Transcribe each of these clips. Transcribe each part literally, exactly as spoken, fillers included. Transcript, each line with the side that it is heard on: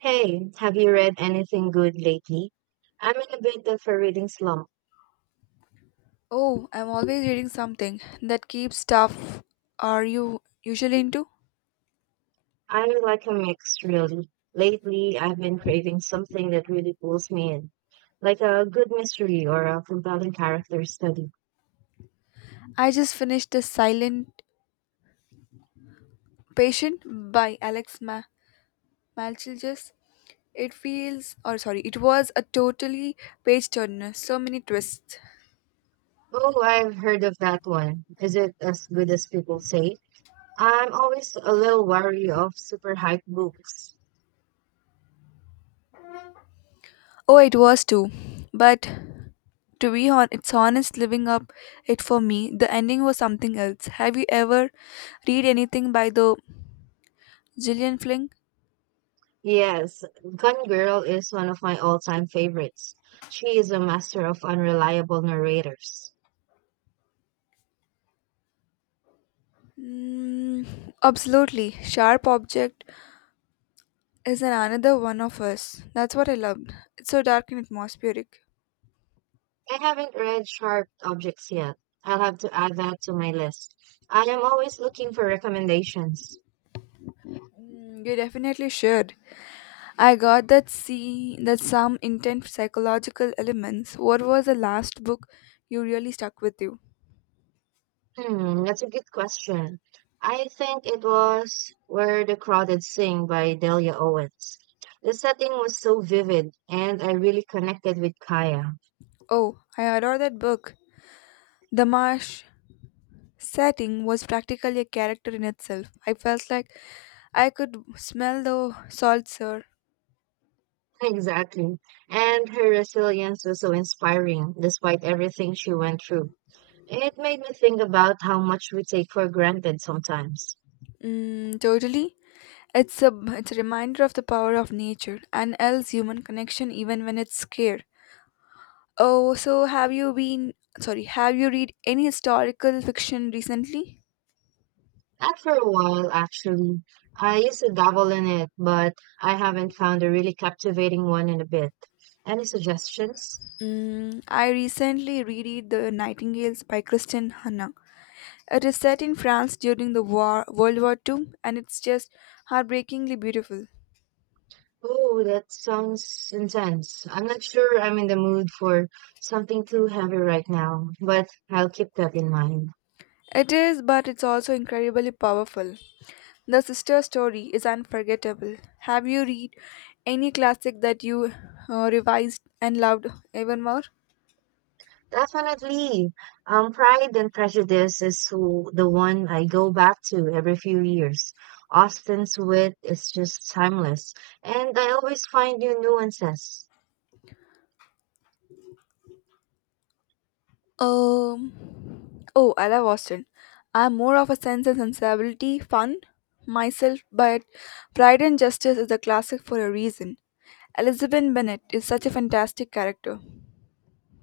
right: Hey, have you read anything good lately? I'm in a bit of a reading slump.
left: Oh, I'm always reading something that keeps stuff. Are you usually into?
right: I like a mix, really. Lately, I've been craving something that really pulls me in, like a good mystery or a compelling character study.
left: I just finished The Silent Patient by Alex Ma- Malchilges. It feels, or sorry, it was a totally page turner. So many twists.
right: Oh, I've heard of that one. Is it as good as people say? I'm always a little wary of super hype books.
left: Oh, it was too. But to be on, it's honest living up it for me. The ending was something else. Have you ever read anything by the Gillian Flynn?
right: Yes, Gun Girl is one of my all-time favorites. She is a master of unreliable narrators.
left: Mm, Absolutely. Sharp object is an another one of us. That's what I loved. It's so dark and atmospheric.
right: I haven't read Sharp Objects yet. I'll have to add that to my list. I am always looking for recommendations.
left: Mm, you definitely should. I got that see that some intense psychological elements. What was the last book you really stuck with you?
right: Hmm, that's a good question. I think it was Where the Crowded Sing by Delia Owens. The setting was so vivid, and I really connected with Kaya.
left: Oh, I adore that book. The marsh setting was practically a character in itself. I felt like I could smell the salt, sir.
right: Exactly. And her resilience was so inspiring, despite everything she went through. It made me think about how much we take for granted sometimes.
left: Mm, totally. It's a it's a reminder of the power of nature and else human connection even when it's scarce. Oh, so have you been, sorry, have you read any historical fiction recently?
right: Not for a while, actually. I used to dabble in it, but I haven't found a really captivating one in a bit. Any suggestions?
left: Mm, I recently reread The Nightingales by Kristen Hanna. It is set in France during the war, World War Two, and it's just heartbreakingly beautiful.
right: Oh, that sounds intense. I'm not sure I'm in the mood for something too heavy right now, but I'll keep that in mind.
left: It is, but it's also incredibly powerful. The sister story is unforgettable. Have you read any classic that you uh, revised and loved even more?
right: Definitely. Um, Pride and Prejudice is w- the one I go back to every few years. Austen's wit is just timeless, and I always find new nuances.
left: Um, oh, I love Austin. I'm more of a sense and sensibility fun myself, but Pride and Justice is a classic for a reason. Elizabeth Bennet is such a fantastic character.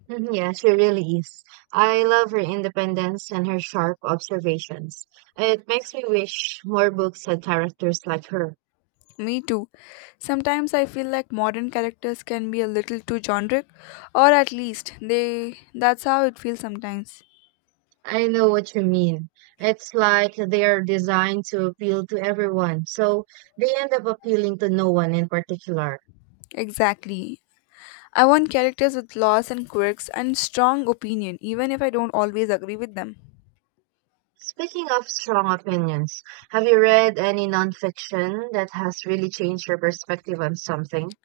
right: Mhm, yeah, she really is. I love her independence and her sharp observations. It makes me wish more books had characters like her.
left: Me too. Sometimes I feel like modern characters can be a little too generic, or at least they that's how it feels sometimes.
right: I know what you mean. It's like they are designed to appeal to everyone, so they end up appealing to no one in particular.
left: Exactly. I want characters with flaws and quirks and strong opinion, even if I don't always agree with them.
right: Speaking of strong opinions, have you read any nonfiction that has really changed your perspective on something?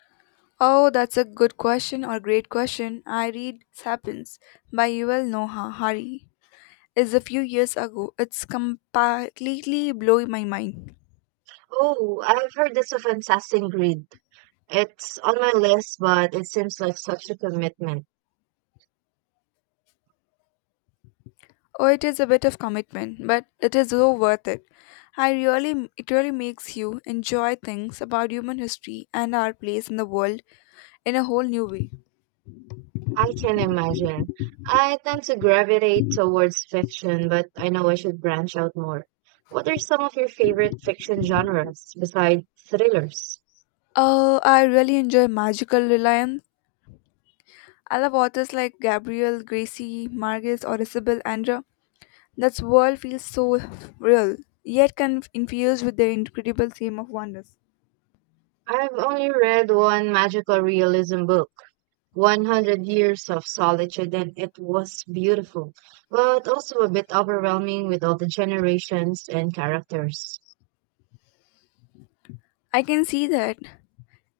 left: Oh, that's a good question or great question. I read Sapiens by Yuval Noah Harari. It's a few years ago. It's completely blew my mind.
right: Oh, I've heard this of fantastic read. It's on my list, but it seems like such a commitment.
left: Oh, it is a bit of commitment, but it is so worth it. I really, it really makes you enjoy things about human history and our place in the world in a whole new way.
right: I can imagine. I tend to gravitate towards fiction, but I know I should branch out more. What are some of your favorite fiction genres besides thrillers?
left: Oh, I really enjoy Magical Reliance. I love authors like Gabriel Gracie Marquez or Isabel Andra. That's world feels so real, yet can infused with the incredible theme of wonders.
right: I've only read one magical realism book, one hundred Years of Solitude, and it was beautiful, but also a bit overwhelming with all the generations and characters.
left: I can see that.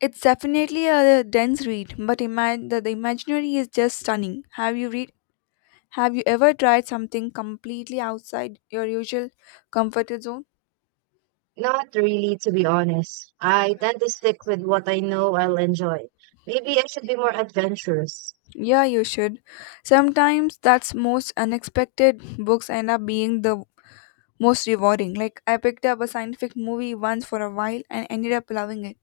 left: It's definitely a dense read, but imagine that the imaginary is just stunning. Have you read? Have you ever tried something completely outside your usual comfort zone?
right: Not really, to be honest. I tend to stick with what I know I'll enjoy. Maybe I should be more adventurous.
left: Yeah, you should. Sometimes that's most unexpected books end up being the most rewarding. Like I picked up a scientific movie once for a while and ended up loving it.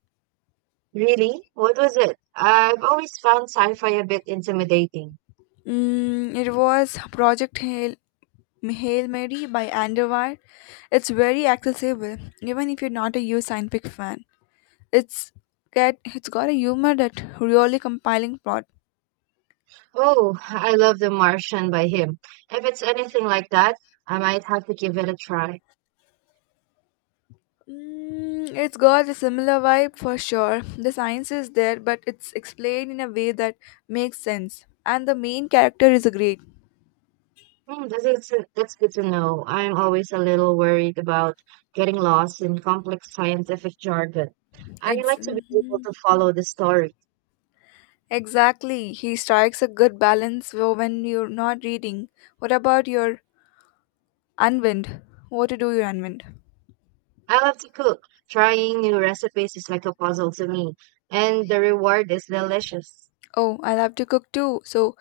right: Really? What was it? I've always found sci-fi a bit intimidating.
left: Mm, it was Project Hail Hail Mary by Andowar. It's very accessible, even if you're not a huge scientific fan. It's get it's got a humor that really compelling plot.
right: Oh, I love The Martian by him. If it's anything like that, I might have to give it a try.
left: Mm, it's got a similar vibe for sure. The science is there, but it's explained in a way that makes sense. And the main character is a great.
right: Hmm, this is, that's good to know. I'm always a little worried about getting lost in complex scientific jargon. I
left: Ex-
right: like to be able to follow the story.
left: exactly, he strikes a good balance wh- when you're not reading. What about your unwind? What to do your unwind?
right: I love to cook. Trying new recipes is like a puzzle to me, and the reward is delicious.
left: Oh, I love to cook too. So,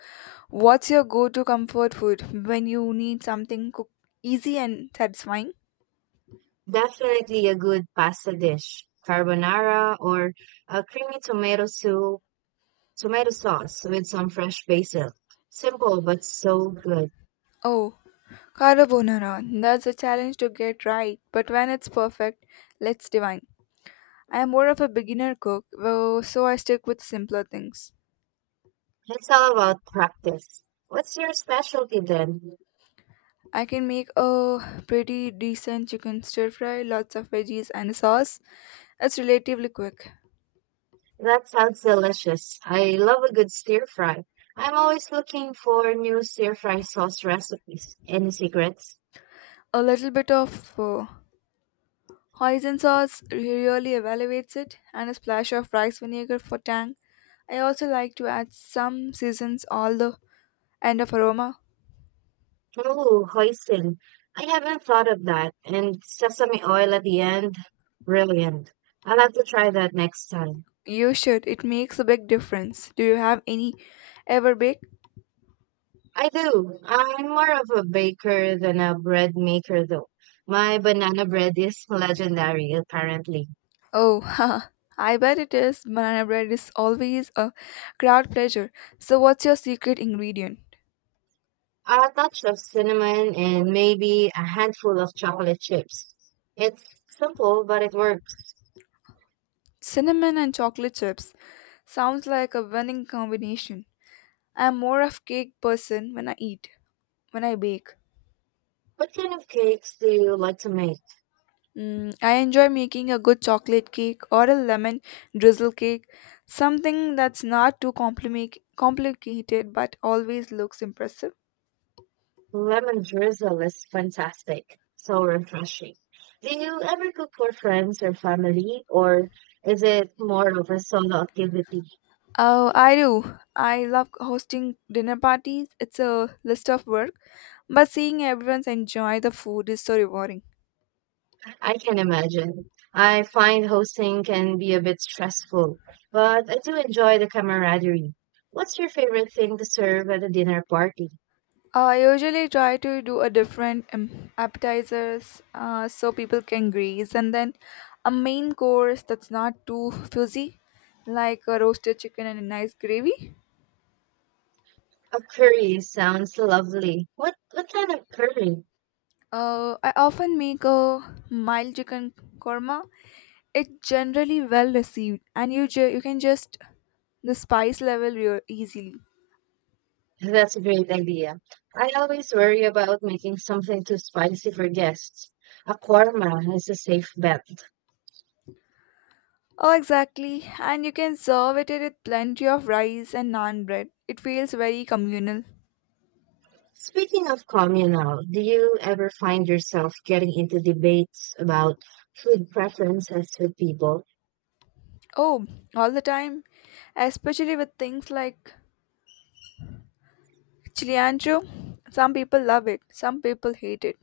left: what's your go to comfort food when you need something cook easy and satisfying?
right: Definitely a good pasta dish, carbonara or a creamy tomato soup, tomato sauce with some fresh basil. Simple but so good.
left: Oh, carbonara. That's a challenge to get right, but when it's perfect, let's divine. I am more of a beginner cook, though, so I stick with simpler things.
right: It's all about practice. What's your specialty then?
left: I can make a pretty decent chicken stir fry, lots of veggies and a sauce. It's relatively quick.
right: That sounds delicious. I love a good stir fry. I'm always looking for new stir fry sauce recipes. Any secrets?
left: A little bit of uh, Hoisin sauce really elevates it, and a splash of rice vinegar for tang. I also like to add some seasons, all the end of aroma.
right: Oh, hoisin. I haven't thought of that. And sesame oil at the end. Brilliant. I'll have to try that next time.
left: You should. It makes a big difference. Do you have any ever bake?
right: I do. I'm more of a baker than a bread maker, though. My banana bread is legendary, apparently.
left: Oh, haha. I bet it is. Banana bread is always a crowd pleasure. So, what's your secret ingredient?
right: A touch of cinnamon and maybe a handful of chocolate chips. It's simple, but it works.
left: Cinnamon and chocolate chips. Sounds like a winning combination. I'm more of cake person when I eat, when I bake.
right: What kind of cakes do you like to make?
left: Mm, I enjoy making a good chocolate cake or a lemon drizzle cake, something that's not too compliment- complicated but always looks impressive.
right: Lemon drizzle is fantastic, so refreshing. Do you ever cook for friends or family, or is it more of a solo activity?
left: Oh, I do. I love hosting dinner parties. It's a list of work, but seeing everyone enjoy the food is so rewarding.
right: I can imagine. I find hosting can be a bit stressful, but I do enjoy the camaraderie. What's your favorite thing to serve at a dinner party?
left: Uh, I usually try to do a different um, appetizers uh, so people can graze, and then a main course that's not too fuzzy, like a roasted chicken and a nice gravy.
right: A curry sounds lovely. What what kind of curry?
left: Uh, I often make a mild chicken korma. It's generally well received, and you ju- you can just the spice level real easily.
right: That's a great idea. I always worry about making something too spicy for guests. A korma is a safe bet.
left: Oh, exactly, and you can serve it with plenty of rice and naan bread. It feels very communal.
right: Speaking of communal, do you ever find yourself getting into debates about food preferences with people?
left: Oh, all the time, especially with things like chili ancho. Some people love it, some people hate it.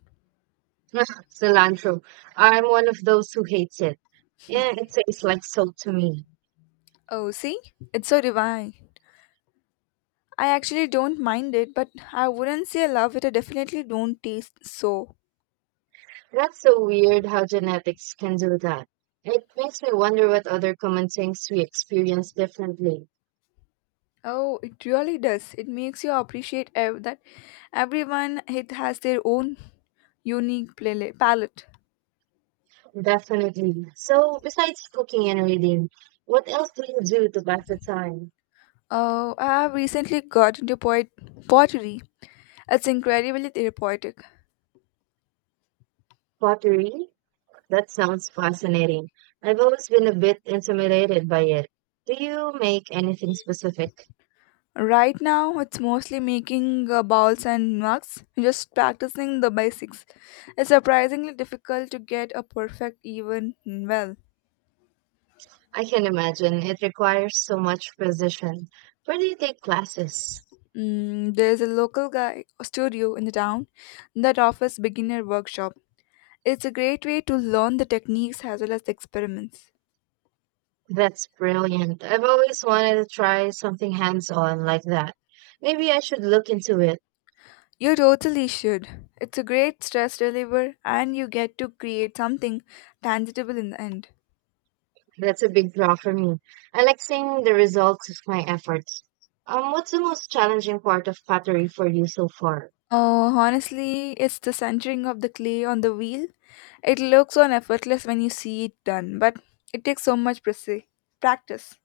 right: Cilantro. I'm one of those who hates it. Yeah, it tastes like soap to me.
left: Oh, see, it's so divine. I actually don't mind it, but I wouldn't say love it. I definitely don't taste so.
right: That's so weird how genetics can do that. It makes me wonder what other common things we experience differently.
left: Oh, it really does. It makes you appreciate ev- that everyone it has their own unique pla- palette.
right: Definitely. So, besides cooking and reading, what else do you do to pass the time?
left: Oh, I have recently got into poet- pottery. It's incredibly therapeutic.
right: Pottery? That sounds fascinating. I've always been a bit intimidated by it. Do you make anything specific?
left: Right now, it's mostly making uh, balls and mugs, just practicing the basics. It's surprisingly difficult to get a perfect even well.
right: I can imagine it requires so much precision. Where do you take classes?
left: Mm, there's a local guy studio in the town that offers beginner workshop. It's a great way to learn the techniques as well as the experiments.
right: That's brilliant. I've always wanted to try something hands-on like that. Maybe I should look into it.
left: You totally should. It's a great stress reliever and you get to create something tangible in the end.
right: That's a big draw for me. I like seeing the results of my efforts. Um, what's the most challenging part of pottery for you so far?
left: Oh, honestly, it's the centering of the clay on the wheel. It looks so effortless when you see it done, but it takes so much preci- practice.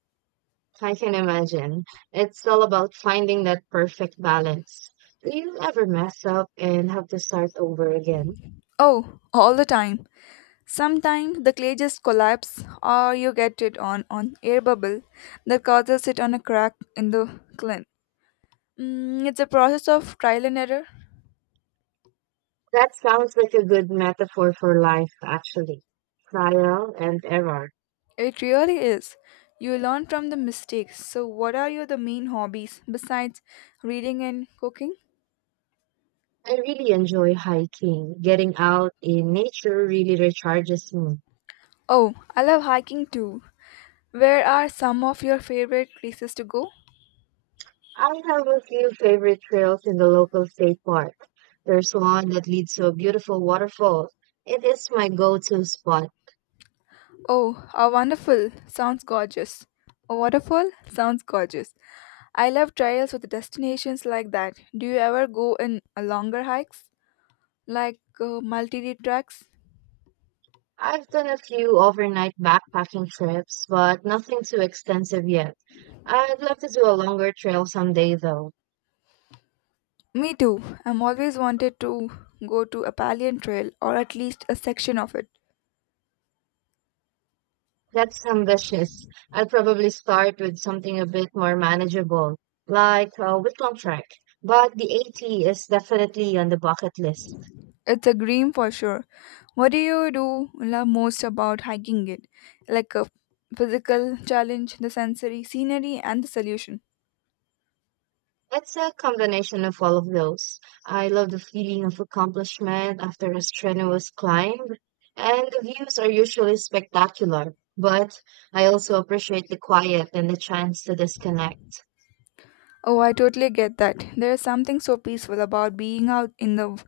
right: I can imagine. It's all about finding that perfect balance. Do you ever mess up and have to start over again?
left: Oh, all the time. Sometimes the clay just collapses or you get it on an air bubble that causes it on a crack in the clin. Mm, it's a process of trial and error.
right: That sounds like a good metaphor for life, actually. Trial and error.
left: It really is. You learn from the mistakes. So what are your the main hobbies besides reading and cooking?
right: I really enjoy hiking. Getting out in nature really recharges me.
left: Oh, I love hiking too. Where are some of your favorite places to go?
right: I have a few favorite trails in the local state park. There's one that leads to a beautiful waterfall. It is my go-to spot.
left: Oh, a wonderful! Sounds gorgeous. A waterfall? Sounds gorgeous. I love trails with destinations like that. Do you ever go in a longer hikes? Like uh, multi-day tracks?
right: I've done a few overnight backpacking trips, but nothing too extensive yet. I'd love to do a longer trail someday though.
left: Me too. I'm always wanted to go to a Palian trail or at least a section of it.
right: That's ambitious. I'll probably start with something a bit more manageable, like a Whitlam trek. But the A T is definitely on the bucket list.
left: It's a dream for sure. What do you do love most about hiking it? Like a physical challenge, the sensory scenery and the solution.
right: It's a combination of all of those. I love the feeling of accomplishment after a strenuous climb, and the views are usually spectacular, but I also appreciate the quiet and the chance to disconnect.
left: Oh, I totally get that. There is something so peaceful about being out in the w-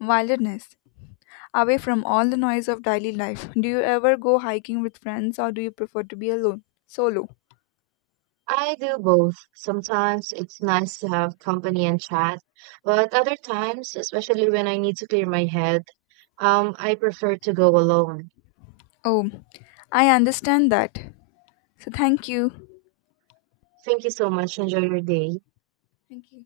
left: wilderness, away from all the noise of daily life. Do you ever go hiking with friends or do you prefer to be alone? Solo.
right: I do both. Sometimes it's nice to have company and chat, but other times, especially when I need to clear my head, um, I prefer to go alone.
left: Oh, I understand that. So thank you.
right: Thank you so much. Enjoy your day.
left: Thank you.